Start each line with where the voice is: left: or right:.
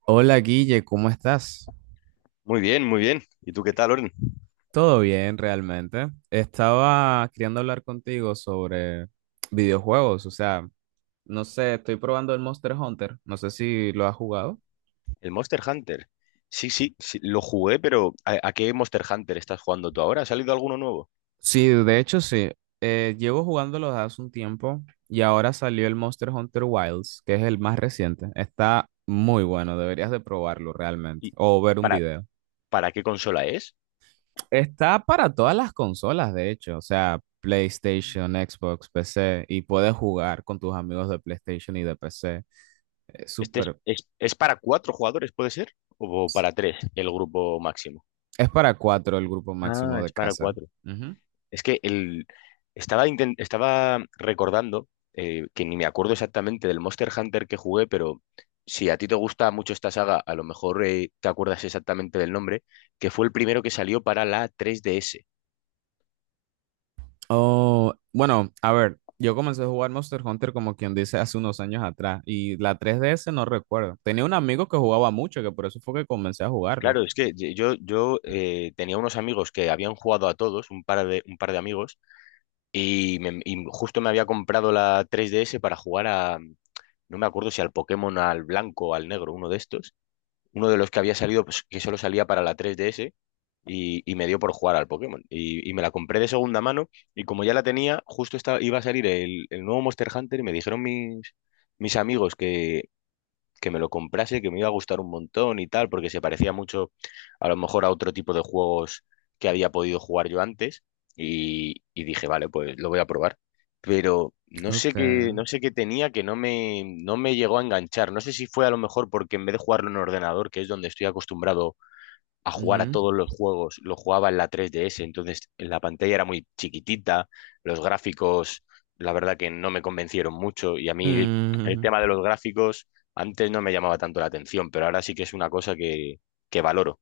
right: Hola Guille, ¿cómo estás?
left: Muy bien, muy bien. ¿Y tú qué tal, Oren?
right: Todo bien, realmente. Estaba queriendo hablar contigo sobre videojuegos, o sea, no sé, estoy probando el Monster Hunter, no sé si lo has jugado.
left: El Monster Hunter. Sí, sí, sí, lo jugué, pero ¿a qué Monster Hunter estás jugando tú ahora? ¿Ha salido alguno nuevo?
right: Sí, de hecho sí, llevo jugándolo desde hace un tiempo y ahora salió el Monster Hunter Wilds, que es el más reciente. Está muy bueno, deberías de probarlo realmente
left: ¿Y
right: o ver un
left: para,
right: video.
left: para qué consola es?
right: Está para todas las consolas, de hecho, o sea, PlayStation, Xbox, PC, y puedes jugar con tus amigos de PlayStation y de PC. Es
left: ¿Este es,
right: súper.
left: es, es para cuatro jugadores, puede ser? ¿O para tres, el grupo máximo?
right: Es para cuatro el grupo
left: Ah,
right: máximo de
left: es para
right: casa.
left: cuatro.
right: Ujú.
left: Es que estaba recordando, que ni me acuerdo exactamente del Monster Hunter que jugué, pero si a ti te gusta mucho esta saga, a lo mejor te acuerdas exactamente del nombre, que fue el primero que salió para la 3DS.
right: Oh, bueno, a ver, yo comencé a jugar Monster Hunter como quien dice hace unos años atrás, y la 3DS no recuerdo. Tenía un amigo que jugaba mucho, que por eso fue que comencé a jugarlo.
left: Claro, es que ye- yo tenía unos amigos que habían jugado a todos, un par de amigos, y justo me había comprado la 3DS para jugar a, no me acuerdo si al Pokémon, al blanco o al negro, uno de estos, uno de los que había salido, pues, que solo salía para la 3DS, y me dio por jugar al Pokémon. Y me la compré de segunda mano y como ya la tenía, justo iba a salir el nuevo Monster Hunter y me dijeron mis amigos que me lo comprase, que me iba a gustar un montón y tal, porque se parecía mucho a lo mejor a otro tipo de juegos que había podido jugar yo antes. Y dije, vale, pues lo voy a probar. Pero no sé
right: Ok.
left: qué, no sé qué tenía que no me llegó a enganchar. No sé si fue a lo mejor porque en vez de jugarlo en ordenador, que es donde estoy acostumbrado a jugar a
right: Ujú.
left: todos los juegos. Lo jugaba en la 3DS, entonces en la pantalla era muy chiquitita, los gráficos, la verdad que no me convencieron mucho y a mí el
right: Mm,
left: tema de los gráficos antes no me llamaba tanto la atención, pero ahora sí que es una cosa que valoro.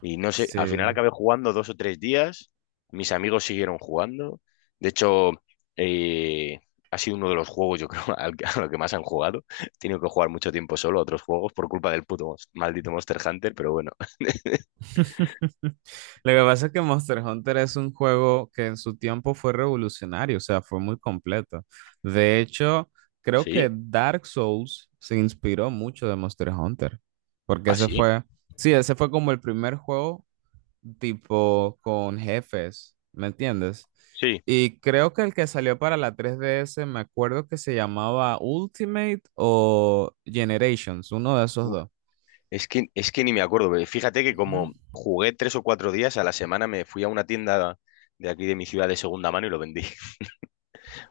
left: Y no sé, al final
right: sí.
left: acabé jugando 2 o 3 días, mis amigos siguieron jugando, de hecho. eh, Ha sido uno de los juegos, yo creo, a lo que más han jugado. He tenido que jugar mucho tiempo solo a otros juegos por culpa del maldito Monster Hunter, pero bueno,
right: Lo que pasa es que Monster Hunter es un juego que en su tiempo fue revolucionario, o sea, fue muy completo. De hecho, creo que
left: sí.
right: Dark Souls se inspiró mucho de Monster Hunter, porque
left: ¿Ah,
right: ese
left: sí?
right: fue, sí, ese fue como el primer juego tipo con jefes, ¿me entiendes?
left: Sí.
right: Y creo que el que salió para la 3DS, me acuerdo que se llamaba Ultimate o Generations, uno de esos
left: Uf,
right: dos.
left: es que ni me acuerdo, pero fíjate que
right: Ujú.
left: como jugué 3 o 4 días a la semana, me fui a una tienda de aquí de mi ciudad de segunda mano y lo vendí.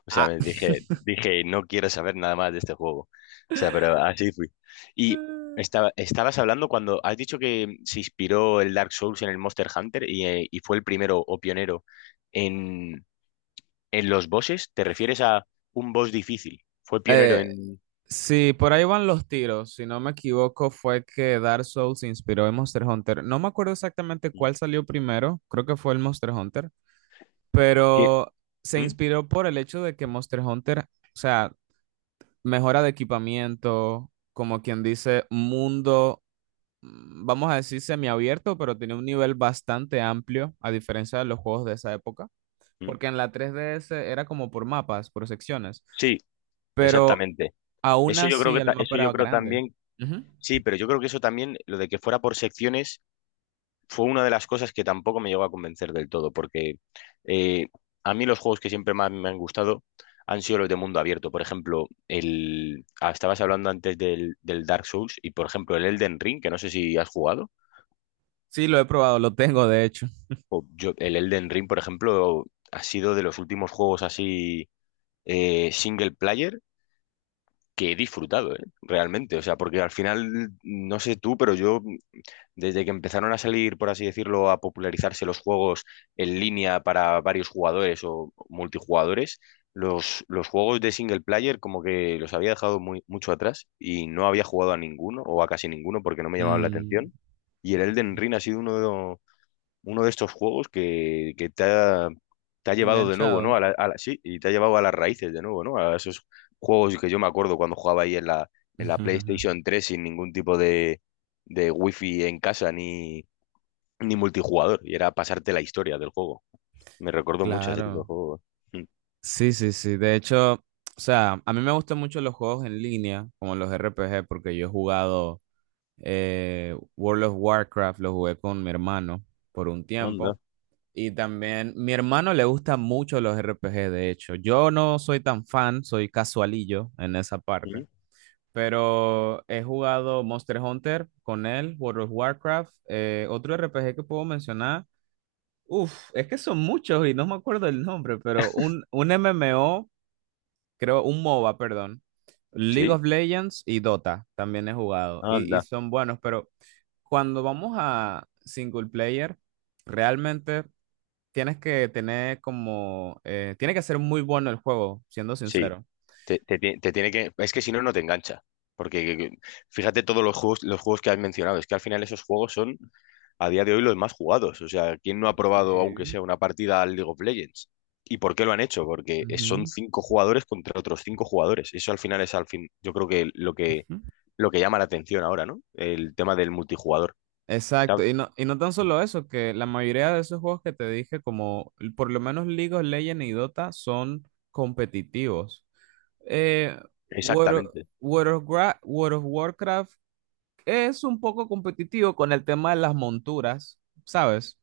left: O sea,
right: Ah,
left: dije, no quiero saber nada más de este juego. O sea, pero así fui. Y estabas hablando cuando has dicho que se inspiró el Dark Souls en el Monster Hunter y fue el primero o pionero en, en los bosses. ¿Te refieres a un boss difícil? Fue pionero
right: eh,
left: en.
right: sí, por ahí van los tiros. Si no me equivoco, fue que Dark Souls se inspiró en Monster Hunter. No me acuerdo exactamente cuál salió primero, creo que fue el Monster Hunter,
left: ¿Qué?
right: pero se
left: ¿Mm?
right: inspiró por el hecho de que Monster Hunter, o sea, mejora de equipamiento, como quien dice, mundo, vamos a decir semiabierto, pero tiene un nivel bastante amplio, a diferencia de los juegos de esa época,
left: ¿Mm?
right: porque en la 3DS era como por mapas, por secciones,
left: Sí,
right: pero
left: exactamente.
right: aún
left: Eso yo creo
right: así
left: que
right: el
left: ta-
right: mapa
left: eso yo
right: era
left: creo
right: grande.
left: también,
right: Ujú.
left: sí, pero yo creo que eso también, lo de que fuera por secciones, fue una de las cosas que tampoco me llegó a convencer del todo, porque eh, a mí los juegos que siempre más me han gustado han sido los de mundo abierto. Por ejemplo, estabas hablando antes del Dark Souls y por ejemplo el Elden Ring, que no sé si has jugado.
right: Sí, lo he probado, lo tengo de hecho.
left: O yo, el Elden Ring, por ejemplo, ha sido de los últimos juegos así single player que he disfrutado, ¿eh? Realmente. O sea, porque al final, no sé tú, pero yo desde que empezaron a salir, por así decirlo, a popularizarse los juegos en línea para varios jugadores o multijugadores, los juegos de single player como que los había dejado muy, mucho atrás y no había jugado a ninguno o a casi ninguno porque no me llamaban la
right: Mm,
left: atención. Y el Elden Ring ha sido uno de estos juegos que te ha llevado de nuevo, ¿no?
right: Enganchado.
left: Sí, y te ha llevado a las raíces de nuevo, ¿no? A esos juegos que yo me acuerdo cuando jugaba ahí en la, PlayStation 3 sin ningún tipo de wifi en casa ni multijugador. Y era pasarte la historia del juego. Me recuerdo mucho a ese tipo de
right: Claro.
left: juegos. Mm.
right: Sí, sí, sí. De hecho, o sea, a mí me gustan mucho los juegos en línea, como los RPG porque yo he jugado World of Warcraft, lo jugué con mi hermano por un
left: Anda.
right: tiempo. Y también mi hermano le gustan mucho los RPG. De hecho. Yo no soy tan fan, soy casualillo en esa parte.
left: Mm.
right: Pero he jugado Monster Hunter con él, World of Warcraft, otro RPG que puedo mencionar. Uf, es que son muchos y no me acuerdo el nombre, pero un MMO creo, un MOBA, perdón. League
left: Sí,
right: of Legends y Dota también he jugado y
left: anda.
right: son buenos, pero cuando vamos a single player, realmente tienes que tener como, tiene que ser muy bueno el juego, siendo
left: Sí.
right: sincero.
left: Te tiene que. Es que si no, no te engancha. Porque que- que- Fíjate todos los juegos que has mencionado. Es que al final esos juegos son a día de hoy los más jugados. O sea, ¿quién no ha probado, aunque
right: Sí.
left: sea una partida al League of Legends? ¿Y por qué lo han hecho? Porque son
right: Ujú.
left: cinco jugadores contra otros cinco jugadores. Eso al final es al fin. Yo creo que lo que llama la atención ahora, ¿no? El tema del multijugador. ¿Sabes?
right: Exacto, y no tan solo eso, que la mayoría de esos juegos que te dije, como l- por lo menos League of Legends y Dota, son competitivos. Eh, World of,
left: Exactamente.
right: World of Warcraft es un poco competitivo con el tema de las monturas, ¿sabes?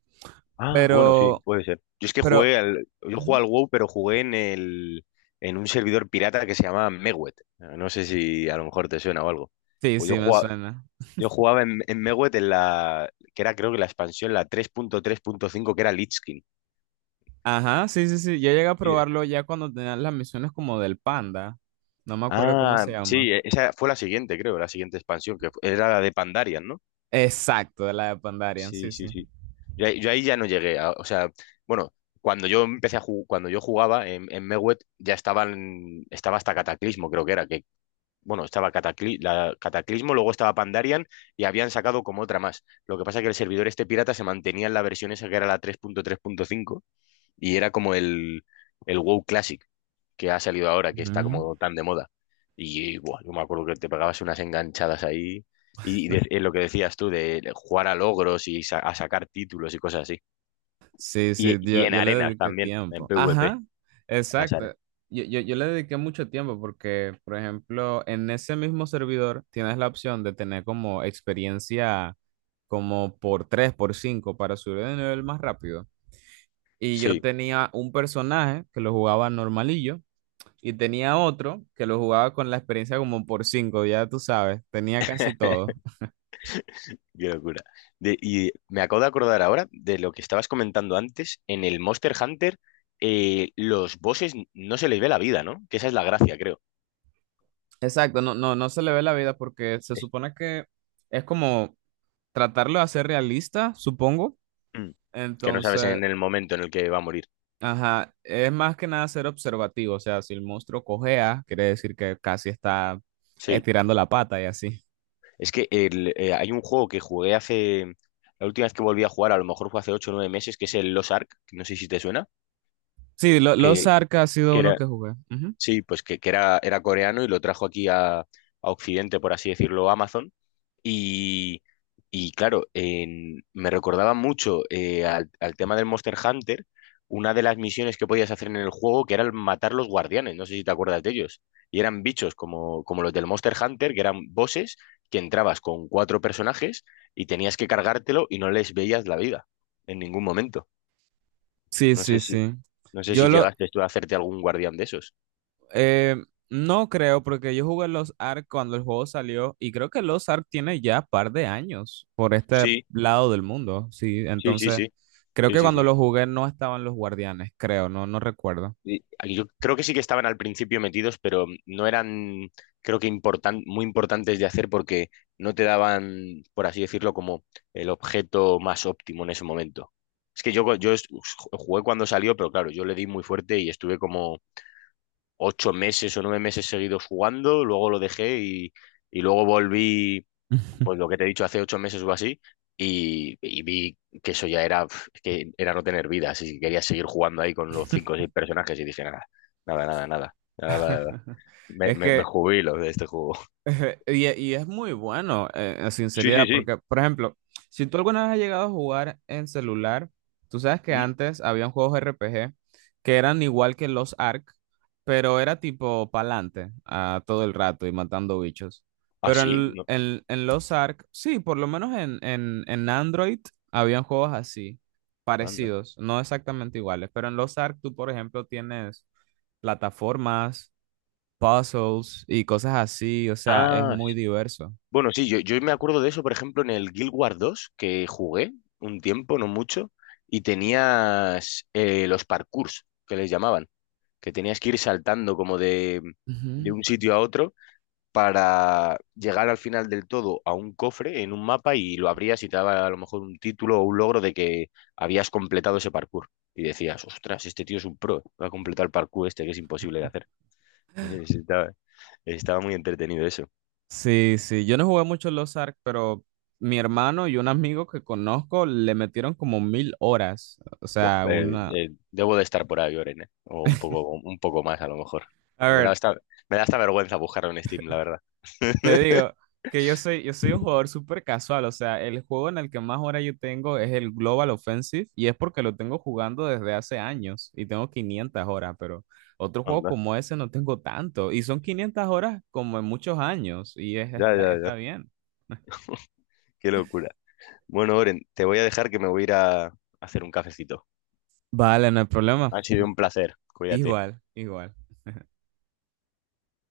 left: Ah, bueno, sí,
right: Pero,
left: puede ser. Yo es que
right: pero,
left: jugué al, yo jugué al
right: Ujú.
left: WoW, pero jugué en un servidor pirata que se llama Mewet. No sé si a lo mejor te suena o algo.
right: Sí,
left: Pues Yo
right: sí, me
left: jugaba,
right: suena.
left: yo jugaba en Mewet que era creo que la expansión, la 3.3.5 que era Lich King.
right: Ajá, sí, sí, sí, yo llegué a
left: Y-
right: probarlo ya cuando tenían las misiones como del panda, no me acuerdo cómo
left: Ah,
right: se
left: sí,
right: llama.
left: esa fue la siguiente, creo, la siguiente expansión, era la de Pandarian, ¿no?
right: Exacto, de la de Pandarian, sí,
left: Sí,
right: sí.
left: sí, sí. Yo ahí ya no llegué. O sea, bueno, cuando yo empecé a jugar, cuando yo jugaba en Mewet ya estaba hasta Cataclismo, creo que era, bueno, estaba Cataclismo, luego estaba Pandarian y habían sacado como otra más. Lo que pasa es que el servidor este pirata se mantenía en la versión esa que era la 3.3.5 y era como el WoW Classic que ha salido ahora, que está
right: Ujú.
left: como tan de moda. Y buah, yo me acuerdo que te pegabas unas enganchadas ahí. Y lo que decías tú, de jugar a logros y a sacar títulos y cosas así.
right: Sí,
left: Y,
right: sí,
left: y
right: yo,
left: en
right: yo le
left: arenas
right: dediqué
left: también, en
right: tiempo.
left: PvP,
right: Ajá,
left: las
right: exacto.
left: arenas.
right: Yo le dediqué mucho tiempo porque, por ejemplo, en ese mismo servidor tienes la opción de tener como experiencia como por 3, por 5 para subir de nivel más rápido. Y yo
left: Sí,
right: tenía un personaje que lo jugaba normalillo y tenía otro que lo jugaba con la experiencia como por 5. Ya tú sabes, tenía casi todo.
left: qué locura. Y me acabo de acordar ahora de lo que estabas comentando antes. En el Monster Hunter, los bosses no se les ve la vida, ¿no? Que esa es la gracia, creo.
right: Exacto, no, no, no se le ve la vida porque se
left: Es-
right: supone que es como tratarlo de hacer realista, supongo.
left: Mm. Que no sabes
right: Entonces,
left: en el momento en el que va a morir.
right: ajá, es más que nada ser observativo. O sea, si el monstruo cojea, quiere decir que casi está
left: Sí.
right: estirando la pata y así.
left: Es que hay un juego que jugué hace. La última vez que volví a jugar, a lo mejor fue hace ocho o 9 meses, que es el Lost Ark. No sé si te suena.
right: Sí, lo- los
left: Que,
right: Arca ha sido
left: que
right: uno
left: era,
right: que jugué. Ujú.
left: sí, pues que era coreano y lo trajo aquí a Occidente, por así decirlo, Amazon. Y, y claro, me recordaba mucho al tema del Monster Hunter, una de las misiones que podías hacer en el juego, que era el matar los guardianes, no sé si te acuerdas de ellos. Y eran bichos como los del Monster Hunter, que eran bosses que entrabas con cuatro personajes y tenías que cargártelo y no les veías la vida en ningún momento.
right: Sí,
left: No
right: sí,
left: sé si,
right: sí.
left: no sé
right: Yo
left: si
right: lo
left: llegaste tú a hacerte algún guardián de esos.
right: eh, no creo, porque yo jugué los Ark cuando el juego salió, y creo que los Ark tiene ya par de años por este
left: Sí,
right: lado del mundo. Sí,
left: sí, sí,
right: entonces
left: sí.
right: creo
left: Sí,
right: que
left: sí,
right: cuando
left: sí.
right: lo jugué no estaban los guardianes, creo, no, no recuerdo.
left: Y aquí yo creo que sí que estaban al principio metidos, pero no eran, creo que muy importantes de hacer porque no te daban, por así decirlo, como el objeto más óptimo en ese momento. Es que jugué cuando salió, pero claro, yo le di muy fuerte y estuve como 8 meses o 9 meses seguidos jugando, luego lo dejé y luego volví, pues lo que te he dicho, hace 8 meses o así, y vi que eso ya era, pf, es que era no tener vida, así que quería seguir jugando ahí con los cinco o seis personajes y dije, nada, nada, nada, nada, nada, nada, nada. Me,
right: Es
left: me, me
right: que,
left: jubilo de este juego.
right: y es muy bueno, en
left: Sí, sí,
right: sinceridad,
left: sí.
right: porque, por ejemplo, si tú alguna vez has llegado a jugar en celular, tú sabes que
left: Ujú.
right: antes habían juegos RPG que eran igual que los Ark, pero era tipo pa'lante a todo el rato y matando bichos.
left: Ah,
right: Pero
left: sí,
right: en,
left: no,
right: en, en los Ark, sí, por lo menos en Android habían juegos así,
left: anda.
right: parecidos, no exactamente iguales, pero en los Ark tú, por ejemplo, tienes plataformas puzzles y cosas así, o sea, es
left: Ah,
right: muy diverso.
left: bueno, sí, yo me acuerdo de eso, por ejemplo, en el Guild Wars 2 que jugué un tiempo, no mucho, y tenías los parkours, que les llamaban, que tenías que ir saltando como de
right: Ujú.
left: un sitio a otro para llegar al final del todo a un cofre en un mapa y lo abrías y te daba a lo mejor un título o un logro de que habías completado ese parkour. Y decías, ostras, este tío es un pro, va a completar el parkour este que es imposible de hacer. Estaba, estaba muy entretenido eso.
right: Sí, sí, yo no jugué mucho Los Ark, pero mi hermano y un amigo que conozco le metieron como 1.000 horas, o
left: Buah,
right: sea, una...
left: debo de estar por ahí, Oren, o un poco más a lo mejor.
right: A
left: Me da
right: ver,
left: hasta, me da hasta vergüenza buscarlo en Steam, la verdad.
right: te digo que yo soy un jugador súper casual, o sea, el juego en el que más horas yo tengo es el Global Offensive y es porque lo tengo jugando desde hace años y tengo 500 horas, pero otro juego
left: Anda.
right: como ese no tengo tanto y son 500 horas como en muchos años y es,
left: Ya,
right: está,
left: ya,
right: está
left: ya.
right: bien.
left: Qué locura. Bueno, Oren, te voy a dejar que me voy a ir a hacer un cafecito.
right: Vale, no hay problema.
left: Ha sido un placer. Cuídate.
right: Igual, igual.